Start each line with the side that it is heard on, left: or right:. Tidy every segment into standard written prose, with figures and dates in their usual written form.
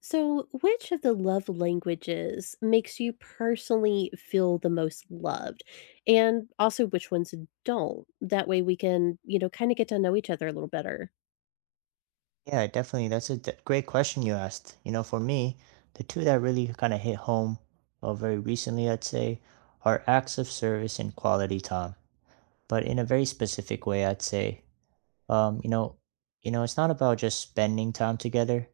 left: So, which of the love languages makes you personally feel the most loved? And also, which ones don't? That way, we can, kind of get to know each other a little better.
right: Yeah, definitely. That's a great question you asked. You know, for me, the two that really kind of hit home very recently, I'd say, are acts of service and quality time. But in a very specific way, I'd say, um, you know, you know, it's not about just spending time together,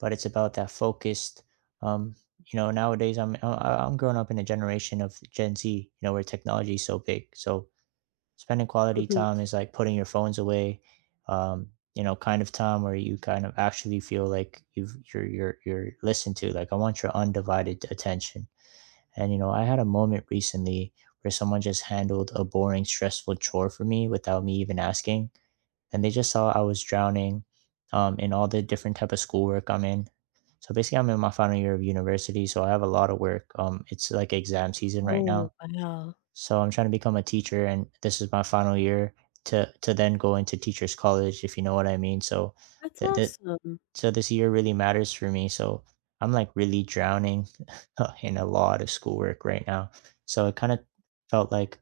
right: but it's about that focused. Um, you know, nowadays I'm growing up in a generation of Gen Z, you know, where technology is so big. So spending quality
left: Mhm.
right: time is like putting your phones away, um you know, kind of time where you kind of actually feel like you've you're listened to. Like I want your undivided attention. And you know, I had a moment recently where someone just handled a boring, stressful chore for me without me even asking, and they just saw I was drowning, in all the different type of schoolwork I'm in. So basically, I'm in my final year of university, so I have a lot of work. It's like exam season right
left: Oh,
right: now.
left: wow.
right: So I'm trying to become a teacher, and this is my final year to then go into teachers college, if you know what I mean. So
left: That's
right: that that
left: awesome.
right: so this year really matters for me. So I'm like really drowning in a lot of schoolwork right now. So it kind of felt like,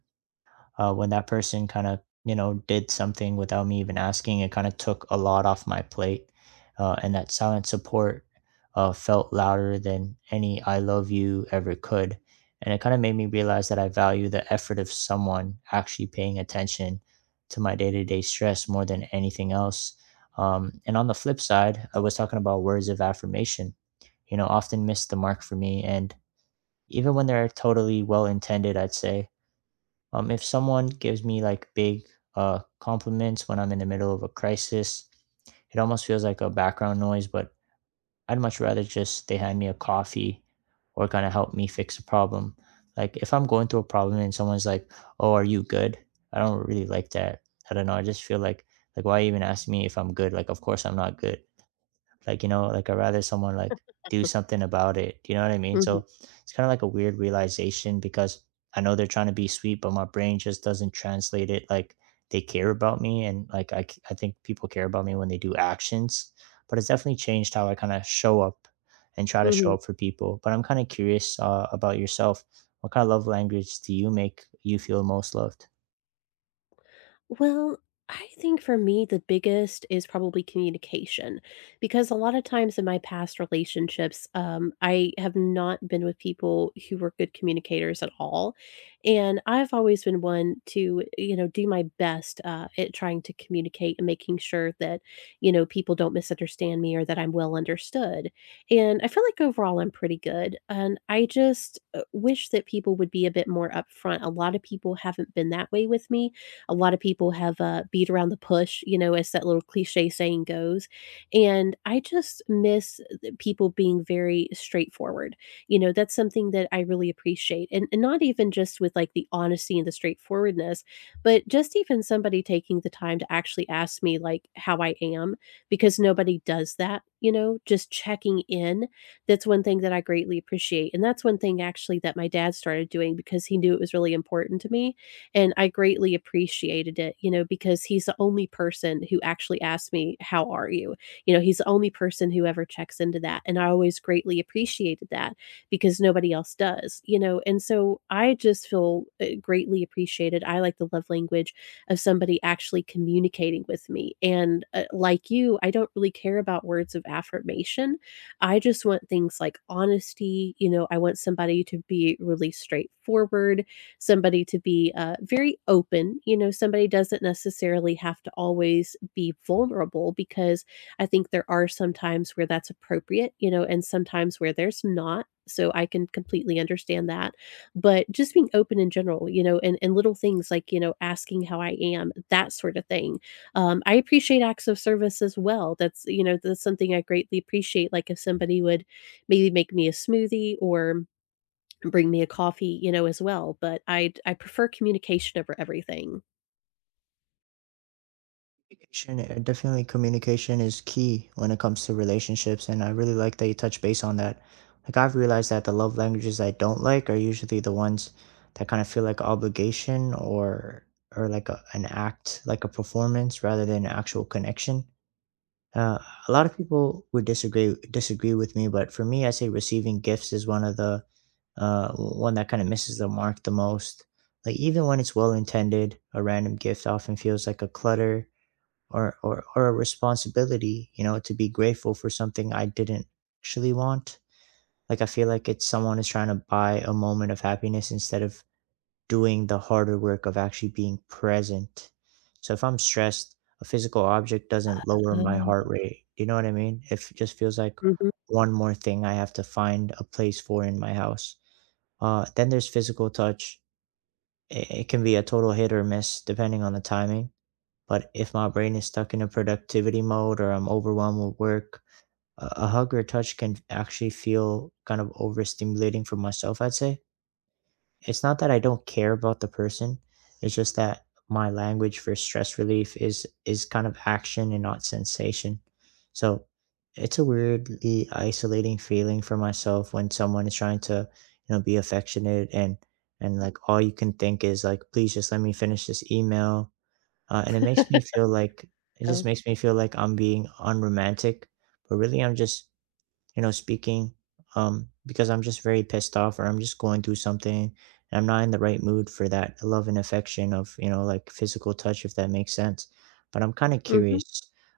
right: when that person kind of, you know, did something without me even asking, it kind of took a lot off my plate, and that silent support felt louder than any I love you ever could. And it kind of made me realize that I value the effort of someone actually paying attention to my day-to-day stress more than anything else. And on the flip side, I was talking about words of affirmation, you know, often miss the mark for me. And even when they're totally well intended, I'd say, if someone gives me like big compliments when I'm in the middle of a crisis, it almost feels like a background noise. But I'd much rather just they hand me a coffee or kind of help me fix a problem. Like if I'm going through a problem and someone's like, "Oh, are you good?" I don't really like that. I don't know. I just feel like, why even ask me if I'm good? Like of course I'm not good. Like you know, like I'd rather someone like do something about it, you know what I mean.
left: Mhm.
right: So it's kind of like a weird realization because I know they're trying to be sweet, but my brain just doesn't translate it like they care about me. And like I think people care about me when they do actions. But it's definitely changed how I kind of show up and try to show
left: Mhm.
right: up for people. But I'm kind of curious, about yourself, what kind of love language do you make you feel most loved.
left: Well, I think for me, the biggest is probably communication because a lot of times in my past relationships, I have not been with people who were good communicators at all. And I've always been one to, do my best at trying to communicate and making sure that, people don't misunderstand me or that I'm well understood. And I feel like overall I'm pretty good. And I just wish that people would be a bit more upfront. A lot of people haven't been that way with me. A lot of people have beat around the push, as that little cliche saying goes. And I just miss people being very straightforward. That's something that I really appreciate. And not even just with like the honesty and the straightforwardness, but just even somebody taking the time to actually ask me like how I am, because nobody does that, just checking in. That's one thing that I greatly appreciate. And that's one thing actually that my dad started doing because he knew it was really important to me and I greatly appreciated it, because he's the only person who actually asked me, "How are you?" He's the only person who ever checks into that, and I always greatly appreciated that because nobody else does. And so I just feel greatly appreciated. I like the love language of somebody actually communicating with me. And like you, I don't really care about words of affirmation. I just want things like honesty. I want somebody to be really straightforward. Somebody to be very open. Somebody doesn't necessarily have to always be vulnerable because I think there are some times where that's appropriate, and sometimes where there's not. So I can completely understand that. But just being open in general, and little things like, asking how I am, that sort of thing. I appreciate acts of service as well. That's something I greatly appreciate. Like if somebody would maybe make me a smoothie or and bring me a coffee, as well, but I prefer communication over everything.
right: Communication, definitely communication is key when it comes to relationships, and I really like that you touch base on that. Like I've realized that the love languages I don't like are usually the ones that kind of feel like obligation or like an act, like a performance rather than actual connection. Uh, a lot of people would disagree with me, but for me, I say receiving gifts is one of the one that kind of misses the mark the most. Like even when it's well intended, a random gift often feels like a clutter, or, or a responsibility, you know, to be grateful for something I didn't actually want. Like I feel like it's someone is trying to buy a moment of happiness instead of doing the harder work of actually being present. So if I'm stressed, a physical object doesn't lower my heart
left: Oh.
right: rate, you know what I mean. If it just feels like
left: Mhm.
right: one more thing I have to find a place for in my house. Then there's physical touch. It can be a total hit or miss depending on the timing. But if my brain is stuck in a productivity mode or I'm overwhelmed with work, a hug or a touch can actually feel kind of overstimulating for myself, I'd say. It's not that I don't care about the person, it's just that my language for stress relief is kind of action and not sensation. So it's a weirdly isolating feeling for myself when someone is trying to, you know, be affectionate, and like all you can think is like, please just let me finish this email, and it makes me feel like, it
left: Yeah.
right: just makes me feel like I'm being unromantic, but really I'm just, you know, speaking because I'm just very pissed off, or I'm just going through something, and I'm not in the right mood for that love and affection of, you know, like physical touch, if that makes sense. But I'm kind of
left: Mhm.
right: curious.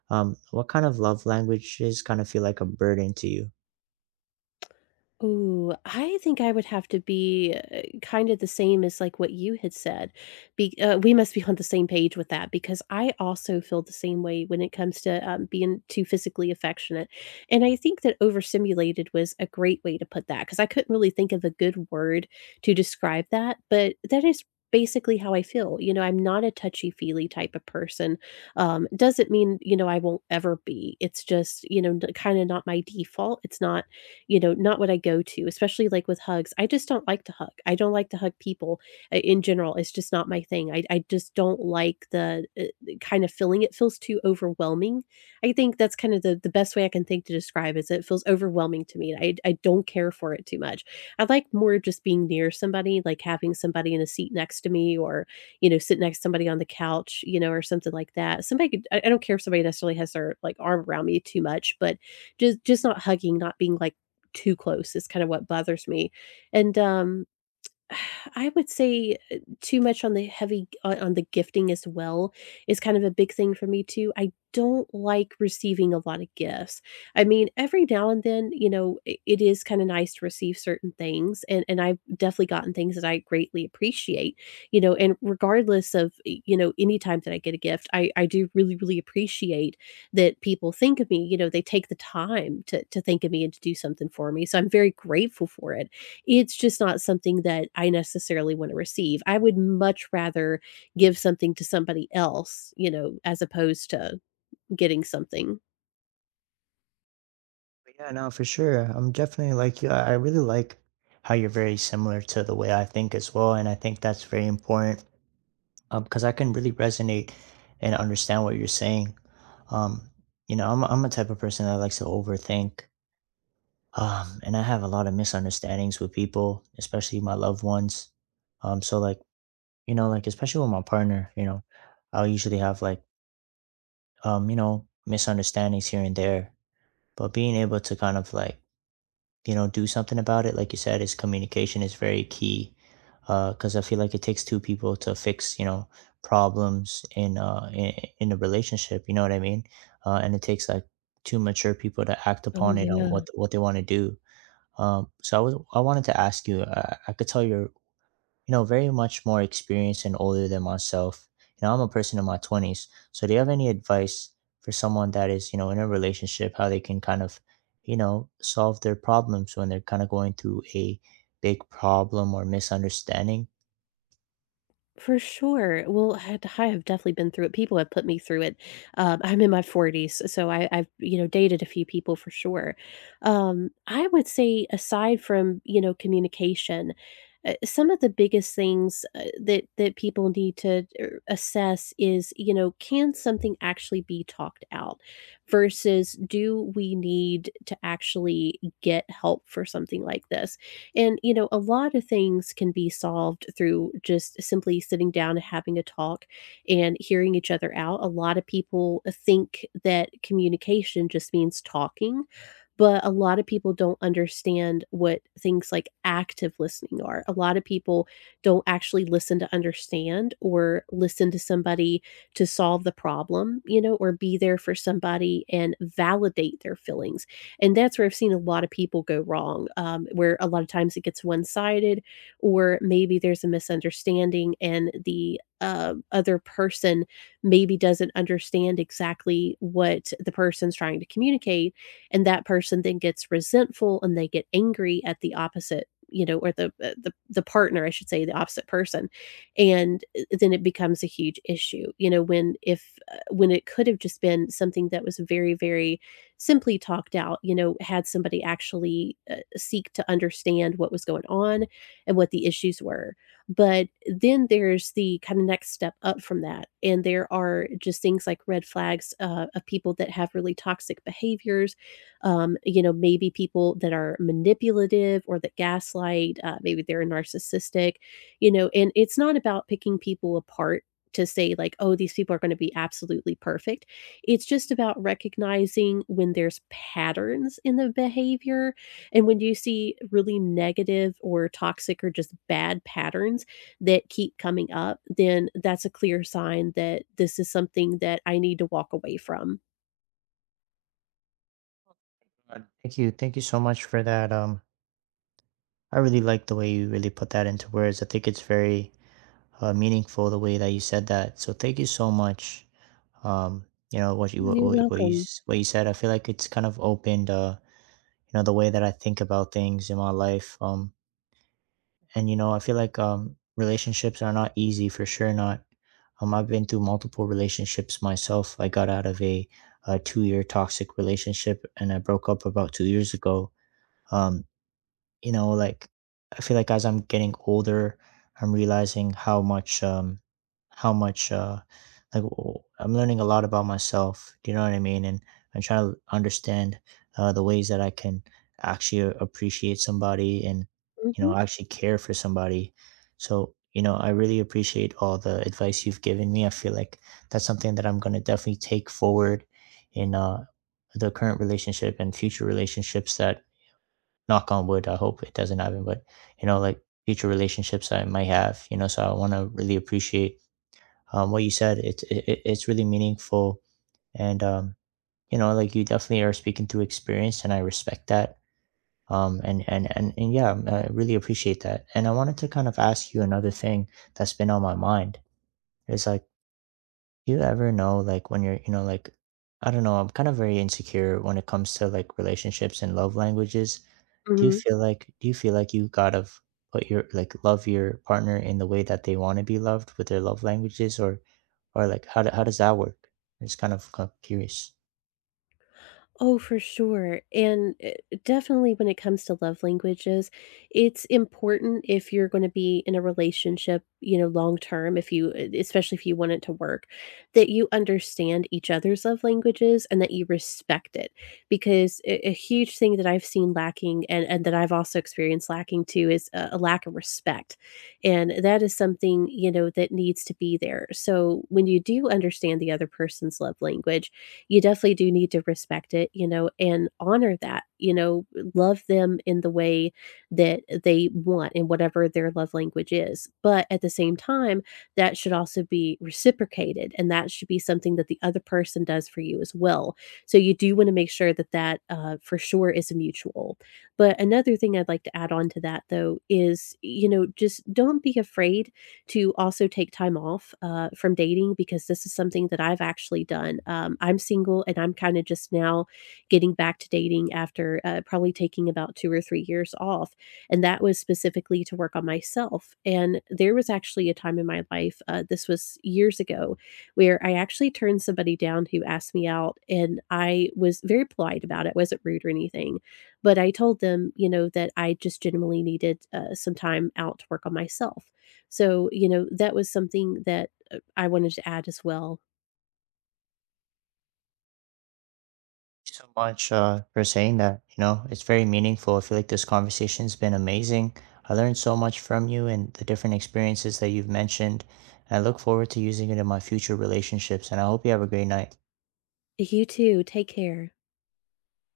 right: What kind of love languages kind of feel like a burden to you?
left: Ooh, I think I would have to be, kind of the same as, like, what you had said. Be we must be on the same page with that because I also feel the same way when it comes to, being too physically affectionate, and I think that overstimulated was a great way to put that because I couldn't really think of a good word to describe that, but that is basically how I feel. I'm not a touchy-feely type of person. Doesn't mean, I won't ever be. It's just, kinda not my default. It's not, not what I go to, especially like with hugs. I just don't like to hug. I don't like to hug people in general. It's just not my thing. I just don't like the kind of feeling. It feels too overwhelming. I think that's kind of the best way I can think to describe is it feels overwhelming to me. I don't care for it too much. I like more just being near somebody, like having somebody in a seat next to me or, sit next to somebody on the couch, or something like that. I don't care if somebody necessarily has their like arm around me too much, but just not hugging, not being like too close is kind of what bothers me. And I would say, too much on the heavy on the gifting as well is kind of a big thing for me too. I don't like receiving a lot of gifts. I mean, every now and then, I it is kinda nice to receive certain things, and I've definitely gotten things that I greatly appreciate, and regardless of, any time that I get a gift, I do really, really appreciate that people think of me, they take the time to think of me and to do something for me, so I'm very grateful for it. It's just not something that I necessarily want to receive. I would much rather give something to somebody else, as opposed to getting something.
right: But yeah, no, for sure. I'm definitely like you. I really like how you're very similar to the way I think as well. And I think that's very important, because I can really resonate and understand what you're saying. Um, you know, I'm a type of person that likes to overthink, and I have a lot of misunderstandings with people, especially my loved ones. So like, you know, like especially with my partner, you know, I'll usually have like you know, misunderstandings here and there. But being able to kind of like, you know, do something about it, like you said, is communication is very key. Because I feel like it takes two people to fix, you know, problems in in a relationship. You know what I mean? And it takes like two mature people to act
left: Oh,
right: upon it on
left: yeah.
right: what they want to do. So I wanted to ask you. I could tell you're, you know, very much more experienced and older than myself. You know, I'm a person in my 20s. So, do you have any advice for someone that is, you know, in a relationship, how they can kind of, you know, solve their problems when they're kind of going through a big problem or misunderstanding?
left: For sure. Well, I have definitely been through it. People have put me through it. I'm in my 40s, so I've dated a few people for sure. I would say aside from communication, some of the biggest things that people need to assess is can something actually be talked out versus do we need to actually get help for something like this and, a lot of things can be solved through just simply sitting down and having a talk and hearing each other out. A lot of people think that communication just means talking, but a lot of people don't understand what things like active listening are. A lot of people don't actually listen to understand or listen to somebody to solve the problem, or be there for somebody and validate their feelings and that's where I've seen a lot of people go wrong, where a lot of times it gets one sided, or maybe there's a misunderstanding and the other person maybe doesn't understand exactly what the person's trying to communicate. And that person then gets resentful and they get angry at the opposite or the the partner I should say the opposite person and then it becomes a huge issue when if when it could have just been something that was very very simply talked out, had somebody actually seek to understand what was going on and what the issues were. But then there's the kind of next step up from that. And there are just things like red flags of people that have really toxic behaviors. Maybe people that are manipulative or that gaslight, maybe they're narcissistic, and it's not about picking people apart to say like oh these people are going to be absolutely perfect. It's just about recognizing when there's patterns in the behavior, and when you see really negative or toxic or just bad patterns that keep coming up, then that's a clear sign that this is something that I need to walk away from.
right: Thank you. Thank you so much for that. I really like the way you really put that into words. I think it's very meaningful the way that you said that. So, thank you so much. Um, you know
left: You're
right: what you
left: welcome.
right: what you said. I feel like it's kind of opened, you know, the way that I think about things in my life. And you know, I feel like relationships are not easy for sure, not. I've been through multiple relationships myself. I got out of a 2 year toxic relationship, and I broke up about 2 years ago. um you know, like, I feel like as I'm getting older, I'm realizing how much, like I'm learning a lot about myself. Do you know what I mean? And I'm trying to understand the ways that I can actually appreciate somebody and, you
left: Mhm,
right: know, actually care for somebody. So, you know, I really appreciate all the advice you've given me. I feel like that's something that I'm going to definitely take forward in the current relationship and future relationships that, knock on wood, I hope it doesn't happen, but you know, like future relationships I might have, you know, so I want to really appreciate what you said. It's it's really meaningful, and you know, like you definitely are speaking through experience, and I respect that. And yeah, I really appreciate that. And I wanted to kind of ask you another thing that's been on my mind. It's like, do you ever know, like, when you're, you know, like, I don't know, I'm kind of very insecure when it comes to like relationships and love languages. Do you
left: mhm.
right: feel like, do you feel like you put your, like, love your partner in the way that they want to be loved with their love languages, or like, how, how does that work? I'm just kind of curious.
left: Oh, for sure. And definitely when it comes to love languages, it's important if you're going to be in a relationship, long term, if you, eh, especially if you want it to work, that you understand each other's love languages and that you respect it. Because a huge thing that I've seen lacking and that I've also experienced lacking too is a lack of respect. And that is something, that needs to be there. So when you do understand the other person's love language, you definitely do need to respect it, and honor that, love them in the way that they want in whatever their love language is. But at the same time, that should also be reciprocated and that should be something that the other person does for you as well. So you do want to make sure that for sure is mutual. But another thing I'd like to add on to that though is, just don't be afraid to also take time off from dating because this is something that I've actually done. I'm single and I'm kind of just now getting back to dating after probably taking about 2 or 3 years off. And that was specifically to work on myself. And there was actually a time in my life, this was years ago, where I actually turned somebody down who asked me out. And I was very polite about it, wasn't rude or anything. But I told them, that I just genuinely needed some time out to work on myself. So, that was something that, I wanted to add as well.
right: So much, for saying that. You know, it's very meaningful. I feel like this conversation's been amazing. I learned so much from you and the different experiences that you've mentioned. I look forward to using it in my future relationships, and I hope you have a great night.
left: You too, take care.